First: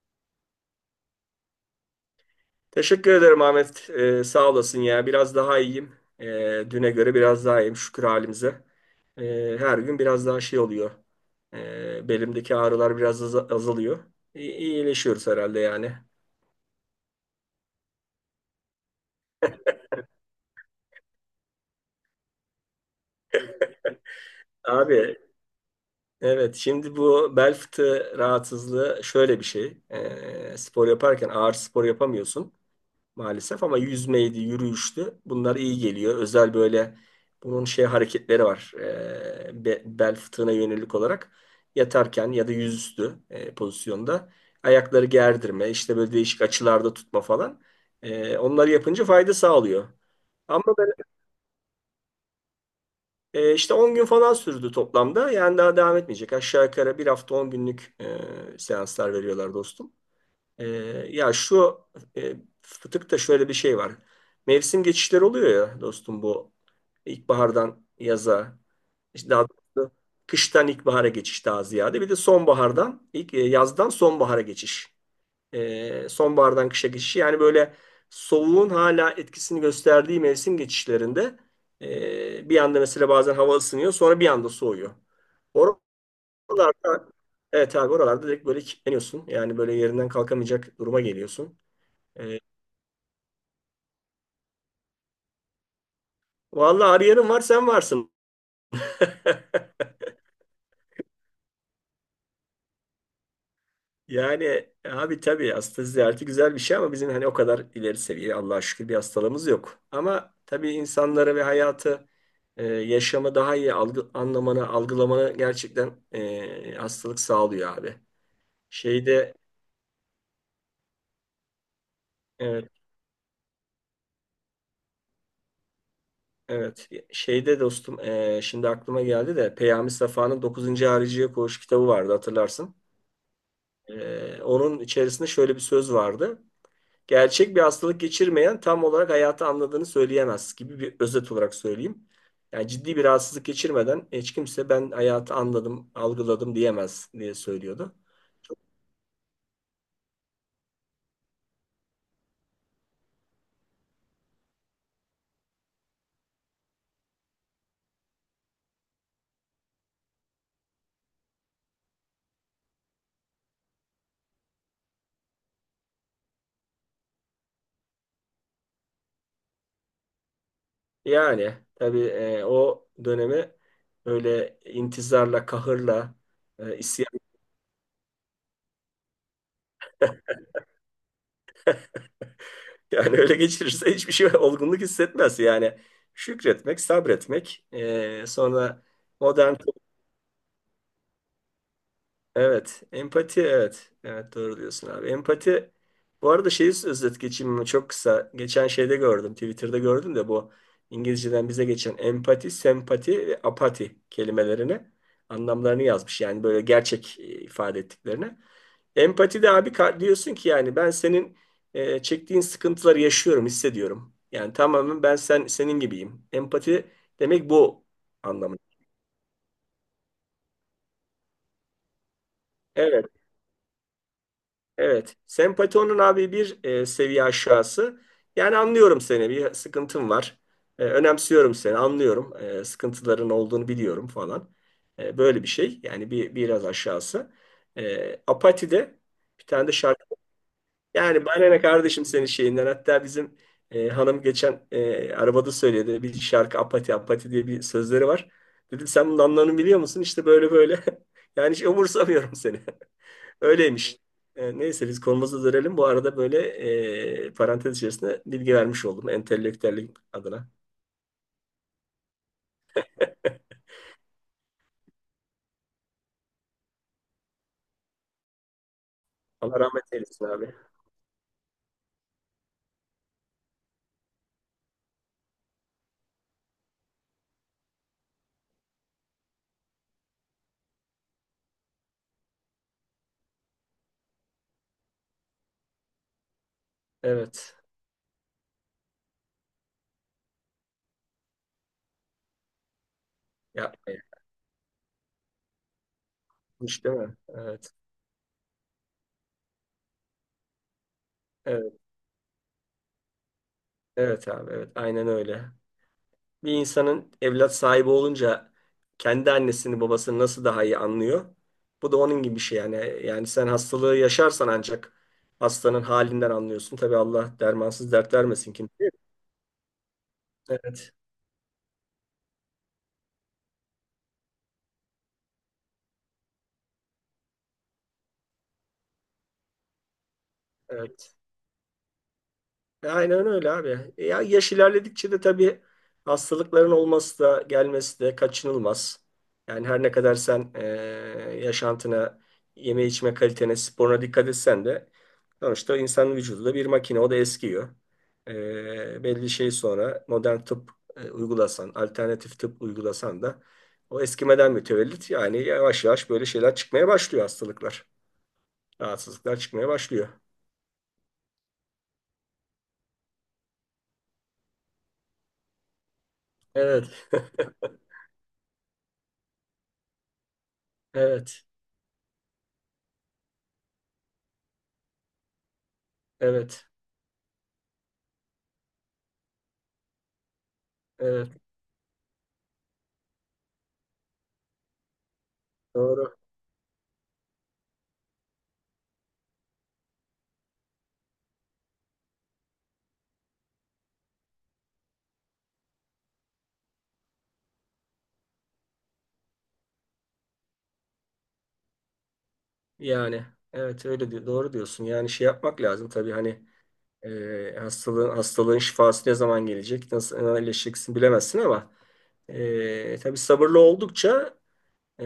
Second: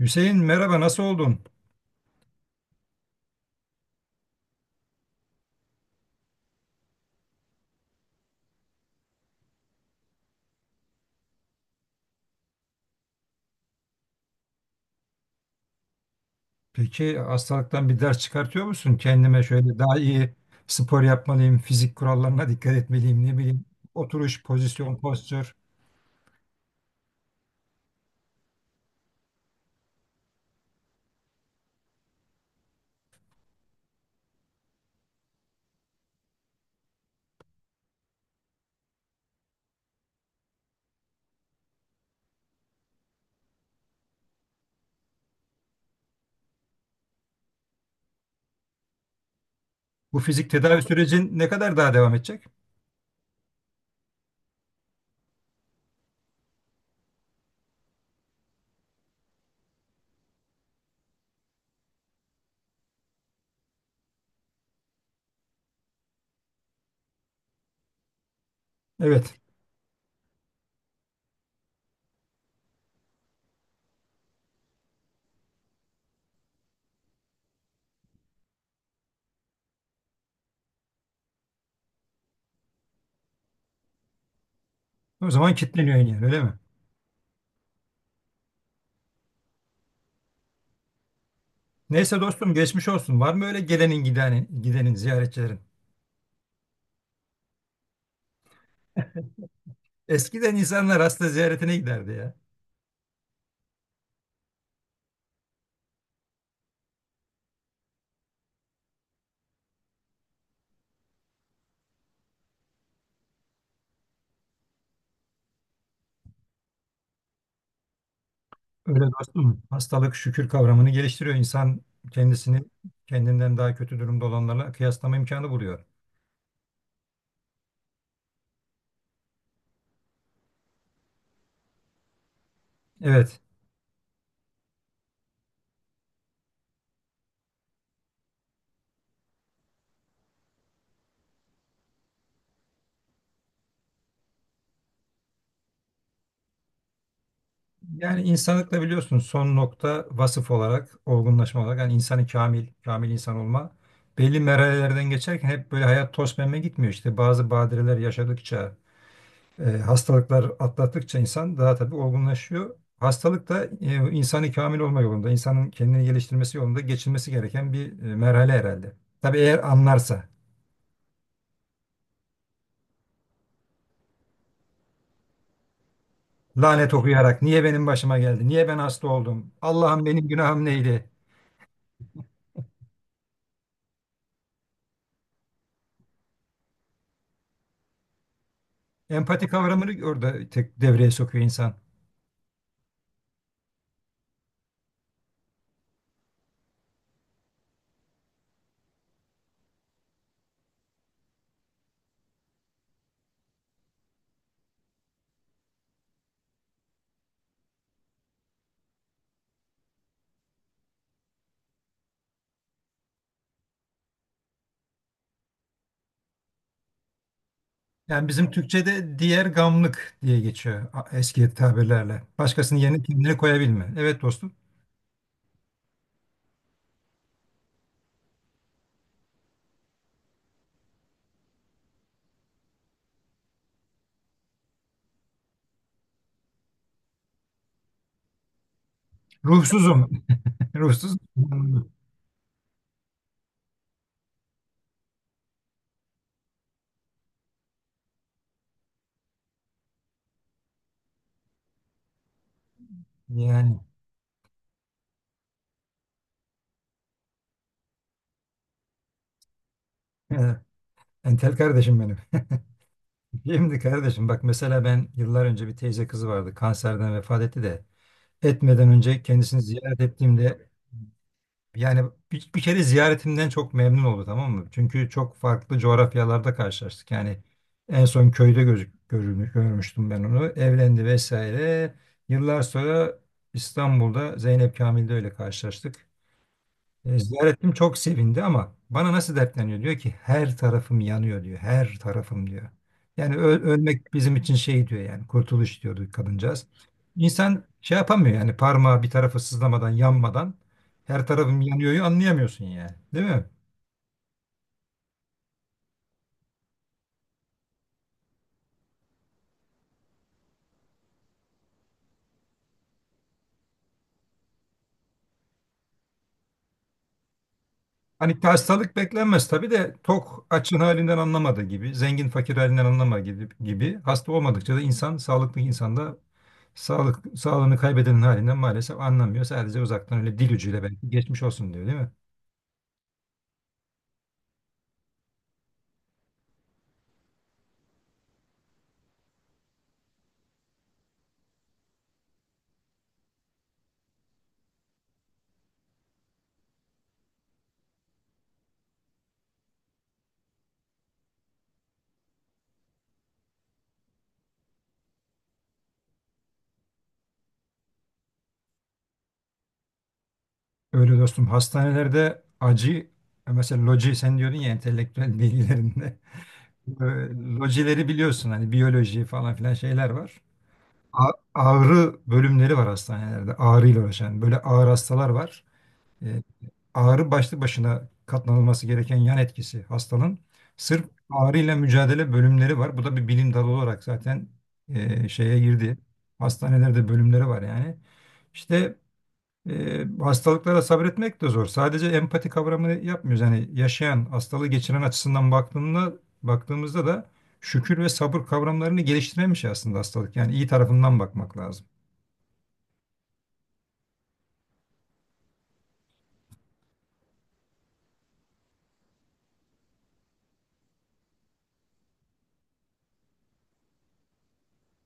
Hüseyin merhaba nasıl oldun? Teşekkür ederim Ahmet. Sağ olasın ya. Biraz daha iyiyim. Düne göre biraz daha iyiyim, şükür halimize. Her gün biraz daha şey oluyor. Belimdeki ağrılar biraz azalıyor. İyileşiyoruz herhalde yani. Peki hastalıktan bir ders çıkartıyor musun? Kendime şöyle daha iyi spor yapmalıyım, fizik kurallarına dikkat etmeliyim, ne bileyim oturuş, pozisyon, Abi, postür. evet, şimdi bu bel fıtığı rahatsızlığı şöyle bir şey. Spor yaparken ağır spor yapamıyorsun maalesef, ama yüzmeydi, yürüyüştü. Bunlar iyi geliyor. Özel böyle bunun şey hareketleri var. Bel fıtığına yönelik olarak yatarken ya da yüzüstü pozisyonda ayakları gerdirme, işte böyle değişik açılarda tutma falan. Onları yapınca fayda sağlıyor. Bu fizik Ama tedavi ben sürecin ne kadar daha devam edecek? İşte 10 gün falan sürdü toplamda. Yani daha devam etmeyecek. Aşağı yukarı bir hafta 10 günlük seanslar veriyorlar dostum. Ee, ya şu e, fıtıkta şöyle bir şey var. Mevsim geçişleri oluyor ya dostum, bu ilkbahardan yaza, işte Evet. daha doğrusu kıştan ilkbahara geçiş daha ziyade, bir de sonbahardan yazdan sonbahara geçiş. Sonbahardan kışa geçiş, yani böyle soğuğun hala etkisini gösterdiği mevsim geçişlerinde, bir anda mesela bazen hava ısınıyor, sonra bir anda soğuyor. O zaman kilitleniyorsun yani öyle mi? Oralarda, evet abi, oralarda direkt böyle kilitleniyorsun. Yani böyle yerinden kalkamayacak duruma geliyorsun. Neyse Ee, dostum geçmiş olsun. Var mı öyle gelenin gidenin ziyaretçilerin? vallahi arayanın var, sen varsın. Eskiden insanlar hasta ziyaretine giderdi ya. Yani abi, tabii hasta ziyareti güzel bir şey ama bizim hani o kadar ileri seviye, Allah'a şükür, bir hastalığımız yok. Ama tabii insanları ve hayatı, yaşamı daha iyi anlamanı, algılamanı gerçekten hastalık sağlıyor abi. Öyle Şeyde, dostum. Hastalık şükür kavramını geliştiriyor. İnsan kendisini evet. kendinden daha kötü durumda olanlarla kıyaslama imkanı buluyor. Evet. Şeyde dostum, şimdi aklıma geldi de, Peyami Safa'nın Dokuzuncu Hariciye Koğuş kitabı vardı, hatırlarsın. Evet. Onun içerisinde şöyle bir söz vardı. Gerçek bir hastalık geçirmeyen tam olarak hayatı anladığını söyleyemez, gibi bir özet olarak söyleyeyim. Yani ciddi bir rahatsızlık geçirmeden hiç kimse ben hayatı anladım, algıladım diyemez diye söylüyordu. Yani insanlıkla biliyorsunuz son nokta vasıf olarak, olgunlaşma olarak yani insanı kamil, kamil insan olma belli merhalelerden geçerken hep böyle hayat toz pembe gitmiyor. İşte bazı badireler yaşadıkça, hastalıklar atlattıkça insan daha tabii olgunlaşıyor. Hastalık da insanı kamil olma yolunda, insanın kendini geliştirmesi yolunda geçilmesi gereken bir merhale herhalde. Tabii eğer anlarsa, Yani tabii o dönemi böyle intizarla, kahırla, lanet isyan okuyarak niye benim başıma geldi, niye ben hasta oldum, Allah'ım benim günahım neydi? yani öyle geçirirse hiçbir şey olgunluk hissetmez. Yani şükretmek, sabretmek. Sonra Empati modern, kavramını orada tek devreye sokuyor insan. evet, empati, evet. Evet, doğru diyorsun abi. Empati, bu arada şeyi özet geçeyim mi? Çok kısa. Geçen şeyde gördüm. Twitter'da gördüm de bu İngilizceden bize geçen empati, sempati ve apati kelimelerini anlamlarını yazmış. Yani böyle gerçek ifade ettiklerini. Empati de abi, diyorsun ki yani ben senin çektiğin sıkıntıları yaşıyorum, hissediyorum. Yani tamamen ben senin gibiyim. Empati demek bu Yani bizim anlamı. Türkçe'de diğer gamlık diye geçiyor eski tabirlerle. Başkasının yerine Evet, kendini koyabilme. Evet dostum. evet. Sempati onun abi bir seviye aşağısı. Yani anlıyorum seni, bir sıkıntın var. Önemsiyorum seni, anlıyorum. Sıkıntıların olduğunu biliyorum falan. Böyle bir şey. Yani biraz aşağısı. Apati de bir tane de şarkı. Ruhsuzum. Ruhsuz. Yani bana ne kardeşim senin şeyinden. Hatta bizim hanım geçen arabada söyledi. Bir şarkı, Apati Apati diye bir sözleri var. Dedim, sen bunun anlamını biliyor musun? İşte böyle böyle. Yani hiç umursamıyorum seni. Yani. Öyleymiş. Neyse biz konumuza dönelim. Bu arada böyle parantez içerisinde bilgi vermiş oldum. Entelektüellik adına. Evet. Entel kardeşim benim. Şimdi kardeşim bak mesela ben yıllar önce bir teyze kızı vardı. Kanserden vefat etti de. Etmeden önce Allah kendisini rahmet ziyaret eylesin abi. ettiğimde yani bir kere ziyaretimden çok memnun oldu, tamam mı? Çünkü çok farklı coğrafyalarda karşılaştık. Yani en son köyde görmüştüm ben onu. Evlendi vesaire. Yıllar sonra İstanbul'da Zeynep Kamil'de öyle karşılaştık. Evet. Ziyaretim çok sevindi ama bana nasıl dertleniyor? Diyor ki her tarafım yanıyor diyor. Her tarafım diyor. Yani Yapma ya. ölmek bizim için şey diyor yani kurtuluş diyordu kadıncağız. Hiç değil mi? İnsan Evet. şey yapamıyor yani parmağı bir tarafı sızlamadan yanmadan her tarafım Evet. yanıyor'yu anlayamıyorsun yani. Değil mi? Evet abi. Evet. Aynen öyle. Bir insanın evlat sahibi olunca, kendi annesini babasını nasıl daha iyi anlıyor? Bu da onun gibi bir şey yani. Yani sen hastalığı yaşarsan ancak hastanın halinden anlıyorsun. Tabii Allah dermansız dert Hani vermesin kimseye. hastalık beklenmez tabii de tok açın Evet, halinden anlamadığı gibi, zengin fakir halinden anlama gibi, gibi hasta olmadıkça da insan sağlıklı insanda sağlığını kaybedenin halinden maalesef anlamıyor. Sadece uzaktan öyle dil ucuyla belki evet. geçmiş olsun diyor, değil mi? Aynen öyle abi. Ya yaş ilerledikçe de tabii hastalıkların olması da gelmesi de kaçınılmaz. Yani her ne kadar sen yaşantına, yeme içme kalitene, sporuna dikkat etsen de, sonuçta insanın vücudu da bir makine, o da eskiyor. Belli şey, sonra modern tıp uygulasan, alternatif tıp uygulasan da o eskimeden mütevellit yani yavaş yavaş böyle şeyler çıkmaya başlıyor, hastalıklar, rahatsızlıklar çıkmaya başlıyor. Öyle dostum hastanelerde acı mesela loji sen diyordun ya entelektüel bilgilerinde. Ee, Evet, Lojileri biliyorsun hani biyoloji falan filan şeyler var. Evet, Ağrı bölümleri var hastanelerde, ağrıyla uğraşan böyle ağır hastalar var. E, evet. Ağrı başlı başına katlanılması gereken yan etkisi hastanın. Sırf Evet. ağrıyla mücadele bölümleri var. Bu da bir bilim dalı olarak zaten şeye girdi. Doğru. Hastanelerde bölümleri var yani. İşte hastalıklara sabretmek de zor. Sadece empati kavramını yapmıyoruz. Yani yaşayan, hastalığı geçiren açısından baktığımızda da şükür ve sabır kavramlarını geliştiremiş aslında hastalık. Yani iyi tarafından bakmak lazım. Yani evet, öyle diyor. Doğru diyorsun. Yani şey yapmak lazım tabii, hani hastalığın şifası ne zaman gelecek, nasıl iyileşeceksin bilemezsin ama tabii sabırlı oldukça e,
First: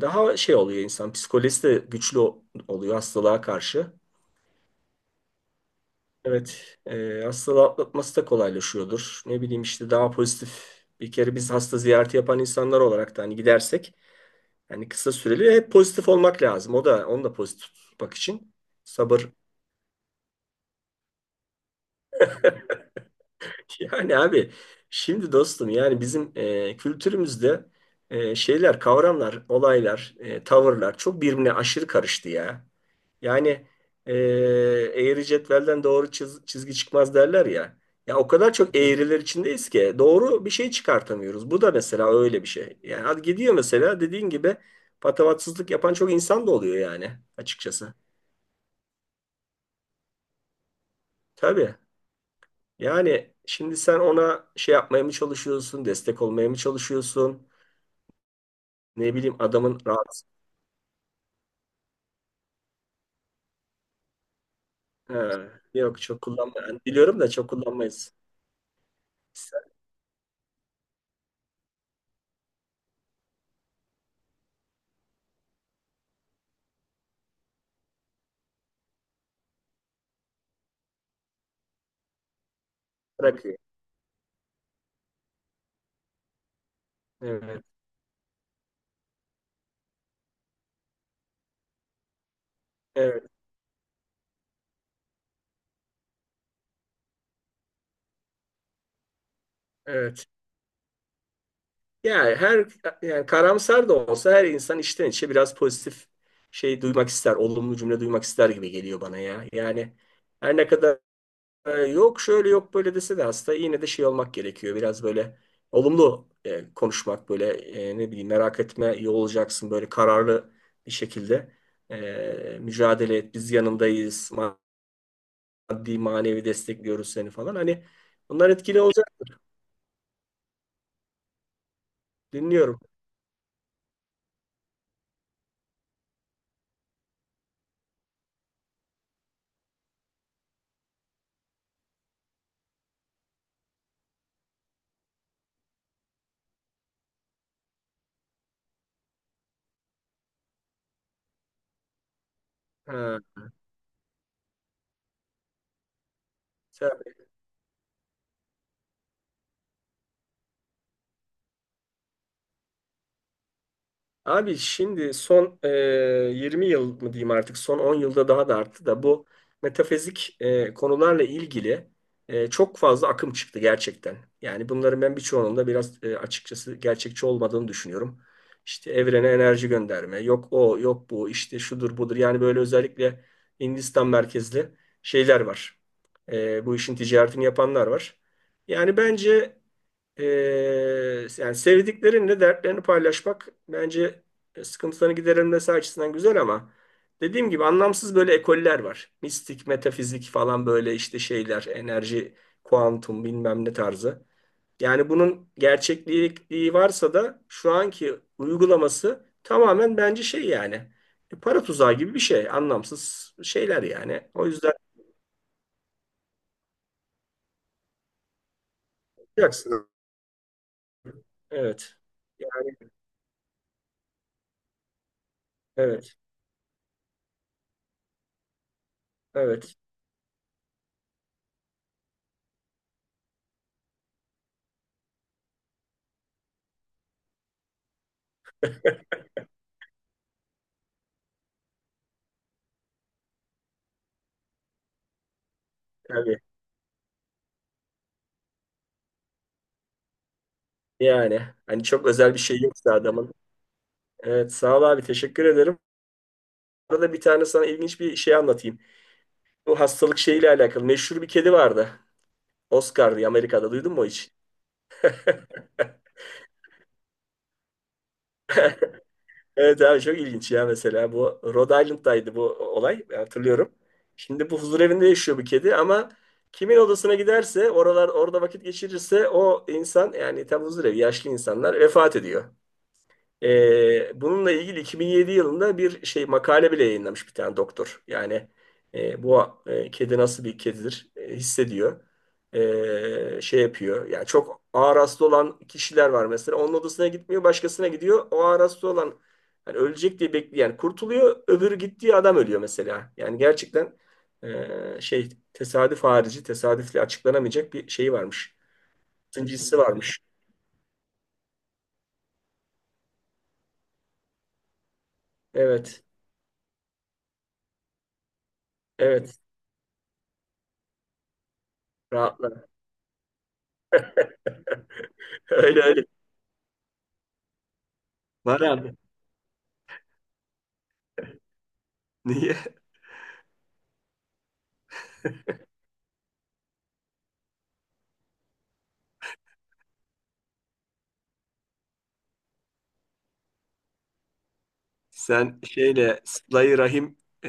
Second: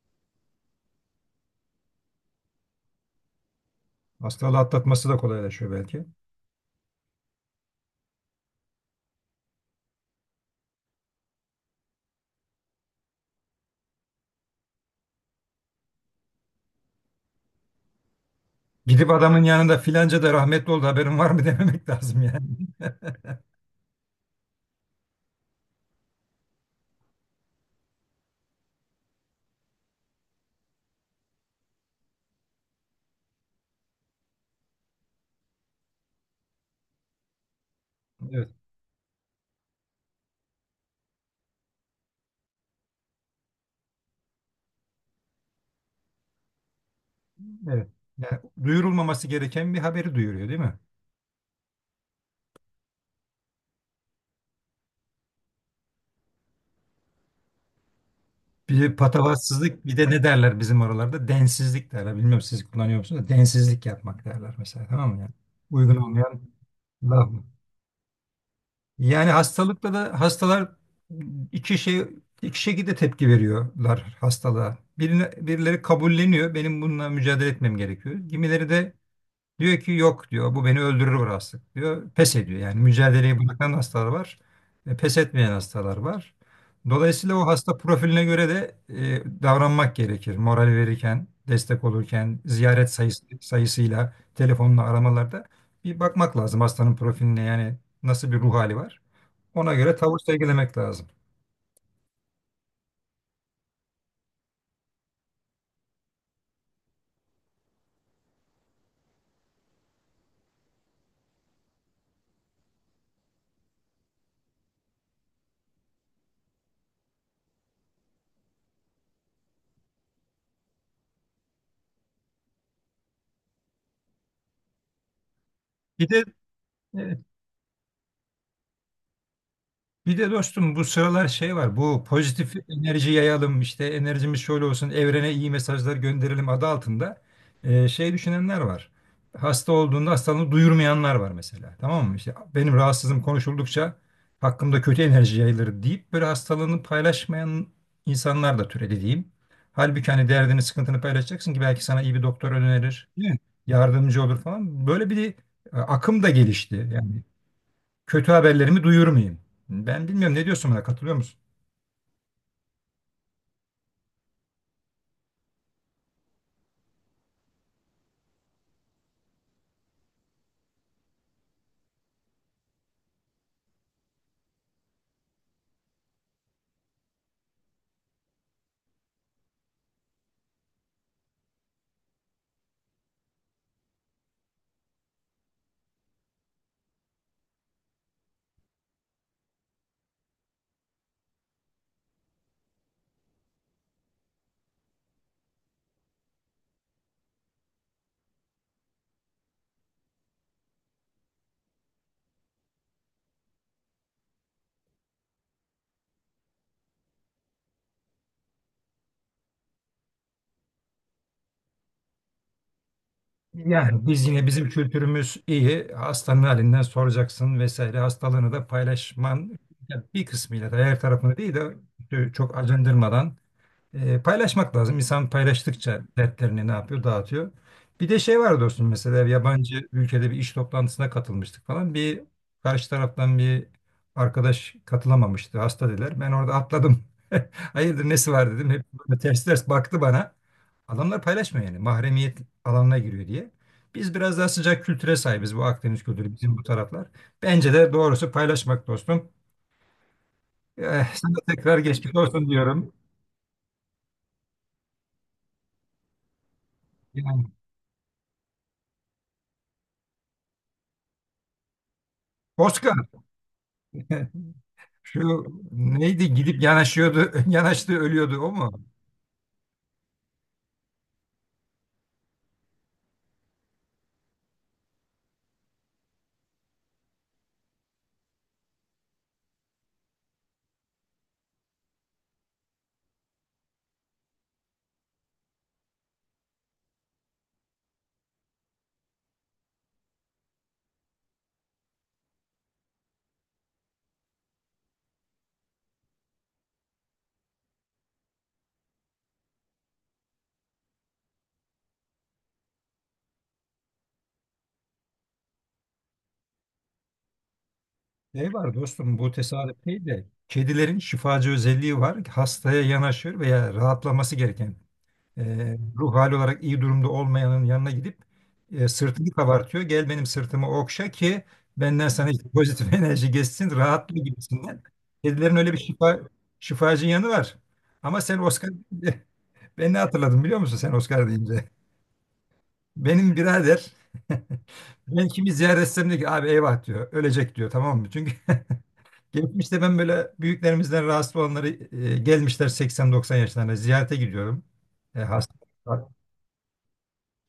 daha şey oluyor insan. Psikolojisi de güçlü oluyor hastalığa karşı. Hastalığı atlatması da kolaylaşıyor belki. Evet, hastalığı atlatması da kolaylaşıyordur. Ne bileyim işte, daha pozitif. Bir kere biz hasta ziyareti yapan insanlar olarak da, hani gidersek, hani kısa süreli, hep pozitif olmak lazım. O da onu da pozitif tutmak için Gidip sabır. adamın yanında filanca da rahmetli oldu haberin var mı dememek lazım yani. Yani abi, şimdi dostum, yani bizim kültürümüzde şeyler, kavramlar, olaylar, tavırlar çok birbirine aşırı karıştı ya. Yani e, eğri cetvelden doğru çizgi çıkmaz derler ya. Ya o Evet. kadar çok eğriler içindeyiz ki doğru bir şey çıkartamıyoruz. Bu da mesela öyle bir şey. Yani hadi gidiyor mesela, dediğin gibi, patavatsızlık yapan çok insan da oluyor yani, Evet. açıkçası. Yani duyurulmaması gereken bir haberi duyuruyor, değil mi? Tabii. Yani şimdi sen ona şey yapmaya mı çalışıyorsun, destek olmaya mı çalışıyorsun? Bir de Ne bileyim, adamın patavatsızlık bir de ne rahat. derler bizim oralarda? Densizlik derler. Bilmiyorum siz kullanıyor musunuz da densizlik yapmak derler mesela, tamam mı yani? Ha, Uygun yok, çok olmayan kullanma. Yani biliyorum da laf mı? çok kullanmayız. Yani İster. hastalıkla da hastalar iki şey iki şekilde tepki veriyorlar hastalığa. Birileri kabulleniyor. Benim bununla mücadele etmem gerekiyor. Kimileri de diyor ki yok diyor bu beni öldürür bu hastalık diyor. Pes ediyor yani, mücadeleyi Bırakıyor. bırakan hastalar var. Pes etmeyen hastalar var. Dolayısıyla o Evet. hasta profiline göre de davranmak gerekir. Moral verirken, destek olurken, Evet. Sayısıyla, telefonla aramalarda bir bakmak lazım hastanın profiline, yani nasıl bir ruh hali var. Ona göre tavır Evet. sergilemek lazım. Yani her yani karamsar da olsa her insan içten içe biraz pozitif şey duymak ister. Olumlu cümle duymak ister gibi geliyor bana ya. Yani her ne kadar yok şöyle yok böyle dese de, hasta yine de şey olmak gerekiyor. Biraz böyle olumlu konuşmak, böyle ne bileyim, merak etme iyi olacaksın, böyle kararlı bir şekilde. Mücadele et, biz yanındayız, maddi Bir de manevi destekliyoruz E, seni falan. Hani bunlar etkili olacaktır. Bir de dostum bu sıralar şey var. Bu pozitif Dinliyorum. enerji yayalım işte enerjimiz şöyle olsun evrene iyi mesajlar gönderelim adı altında şey düşünenler var. Hasta olduğunda hastalığını duyurmayanlar var mesela. Tamam mı? İşte benim rahatsızlığım konuşuldukça hakkımda kötü enerji yayılır deyip böyle hastalığını paylaşmayan insanlar da türedi diyeyim. Halbuki hani derdini, sıkıntını paylaşacaksın ki belki sana iyi bir doktor önerir, Ha, değil mi? Yardımcı olur falan. Böyle bir akım da gelişti. sen- Yani kötü haberlerimi duyurur muyum? Ben bilmiyorum, ne diyorsun, buna katılıyor musun? Abi, şimdi son 20 yıl mı diyeyim, artık son 10 yılda daha da arttı da bu metafizik konularla ilgili çok fazla akım çıktı gerçekten. Yani bunların, ben birçoğunun da biraz açıkçası gerçekçi olmadığını düşünüyorum. İşte evrene enerji gönderme, yok o, yok bu, işte şudur budur. Yani böyle özellikle Hindistan merkezli şeyler var. Bu işin ticaretini yapanlar var. Yani bence, ee, yani sevdiklerinle dertlerini paylaşmak bence sıkıntılarını giderilmesi açısından güzel, ama dediğim gibi anlamsız böyle ekoller var. Mistik, metafizik falan, böyle işte şeyler, enerji, kuantum bilmem ne tarzı. Yani bunun gerçekliği varsa da, şu anki uygulaması tamamen bence şey yani para tuzağı gibi bir şey. Anlamsız şeyler Yani yani. biz yine O bizim yüzden kültürümüz iyi. Hastanın halinden soracaksın vesaire. Hastalığını da paylaşman yapacaksın. ya bir kısmıyla da her tarafını değil de Evet. çok Yani acındırmadan paylaşmak lazım. İnsan paylaştıkça evet. dertlerini ne yapıyor? Dağıtıyor. Bir de şey var dostum, mesela Evet. yabancı ülkede bir iş toplantısına katılmıştık falan. Bir karşı taraftan bir arkadaş katılamamıştı. Hasta dediler. Ben orada atladım. Hayırdır nesi var dedim. Hep böyle ters ters baktı bana. Adamlar paylaşmıyor yani. Mahremiyet alanına giriyor diye. Biz biraz daha sıcak kültüre sahibiz. Bu Akdeniz kültürü Tabii. bizim bu taraflar. Bence de doğrusu paylaşmak dostum. Eh, sana Yani tekrar hani çok geçmiş özel bir olsun şey diyorum. yoksa adamın. Evet, sağ ol abi, teşekkür ederim. Arada bir Yani, tane sana ilginç bir şey anlatayım. Bu hastalık şeyiyle alakalı meşhur bir kedi vardı. Oscar. Oscar diye, Amerika'da duydun mu hiç? Şu neydi gidip yanaşıyordu, yanaştı ölüyordu o mu? Evet abi, çok ilginç ya, mesela bu Rhode Island'daydı bu olay, ben hatırlıyorum. Şimdi bu huzur evinde yaşıyor bu kedi, ama kimin odasına giderse, orada vakit geçirirse, o insan, yani tam huzur evi, yaşlı insanlar vefat ediyor. Bununla ilgili 2007 yılında bir şey makale bile yayınlamış bir tane doktor. Yani bu kedi nasıl bir kedidir, hissediyor. Şey yapıyor. Yani çok ağır hasta olan kişiler var mesela. Onun odasına gitmiyor, başkasına gidiyor. O ağır hasta olan, hani ölecek diye bekleyen kurtuluyor. Öbürü, gittiği adam ölüyor mesela. Yani gerçekten şey, tesadüf harici, tesadüfle açıklanamayacak bir şeyi Şey varmış. var dostum, bu Sıncısı tesadüf değil varmış. de kedilerin şifacı özelliği var. Hastaya yanaşır veya rahatlaması gereken e, Evet. ruh hali olarak iyi durumda olmayanın yanına gidip sırtını Evet. kabartıyor. Gel benim sırtımı okşa ki benden sana işte Rahatla. pozitif enerji geçsin rahatla gibisinden. Kedilerin öyle bir Öyle öyle. Şifacı yanı var. Ama sen Var Oscar abi. ben ne hatırladım biliyor musun sen Oscar deyince? Niye? Benim birader ben kimi ziyaret etsem diyor ki abi eyvah diyor. Ölecek diyor, tamam mı? Çünkü geçmişte ben böyle büyüklerimizden rahatsız olanları gelmişler 80-90 yaşlarında ziyarete gidiyorum. E, hasta. Sen şeyle, Sıla-i Rahim e,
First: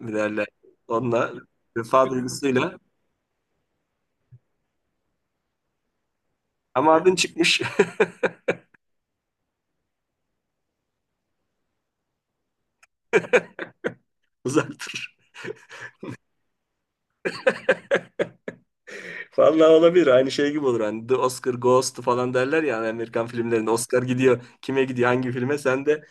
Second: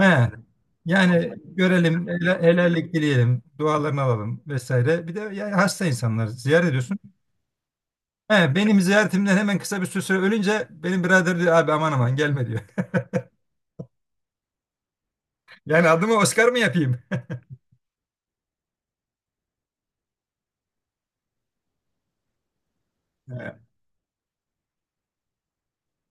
mi derler? Yani Onunla, görelim, vefa duygusuyla. helallik dileyelim, dualarını alalım vesaire. Bir de yani hasta insanlar ziyaret Ama ediyorsun. adın çıkmış. He, benim ziyaretimden hemen kısa bir süre sonra ölünce benim birader diyor abi aman aman gelme diyor. Uzaktır. Yani adımı Oscar mı yapayım? Vallahi olabilir. Aynı şey gibi olur. Hani The Oscar Goes to falan derler ya, hani Amerikan He. filmlerinde. Oscar gidiyor. Kime gidiyor? Hangi filme? Sen de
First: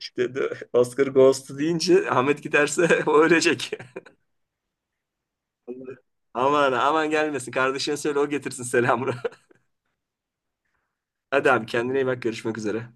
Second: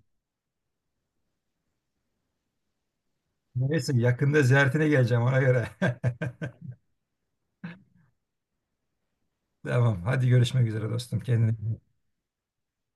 işte The Oscar Goes to deyince, Ahmet giderse o ölecek. Neyse yakında ziyaretine geleceğim ona göre. Aman aman gelmesin. Kardeşine söyle, o getirsin selamını. Devam. Hadi görüşmek üzere dostum. Kendine Hadi abi, iyi bak. kendine iyi bak. Görüşmek üzere.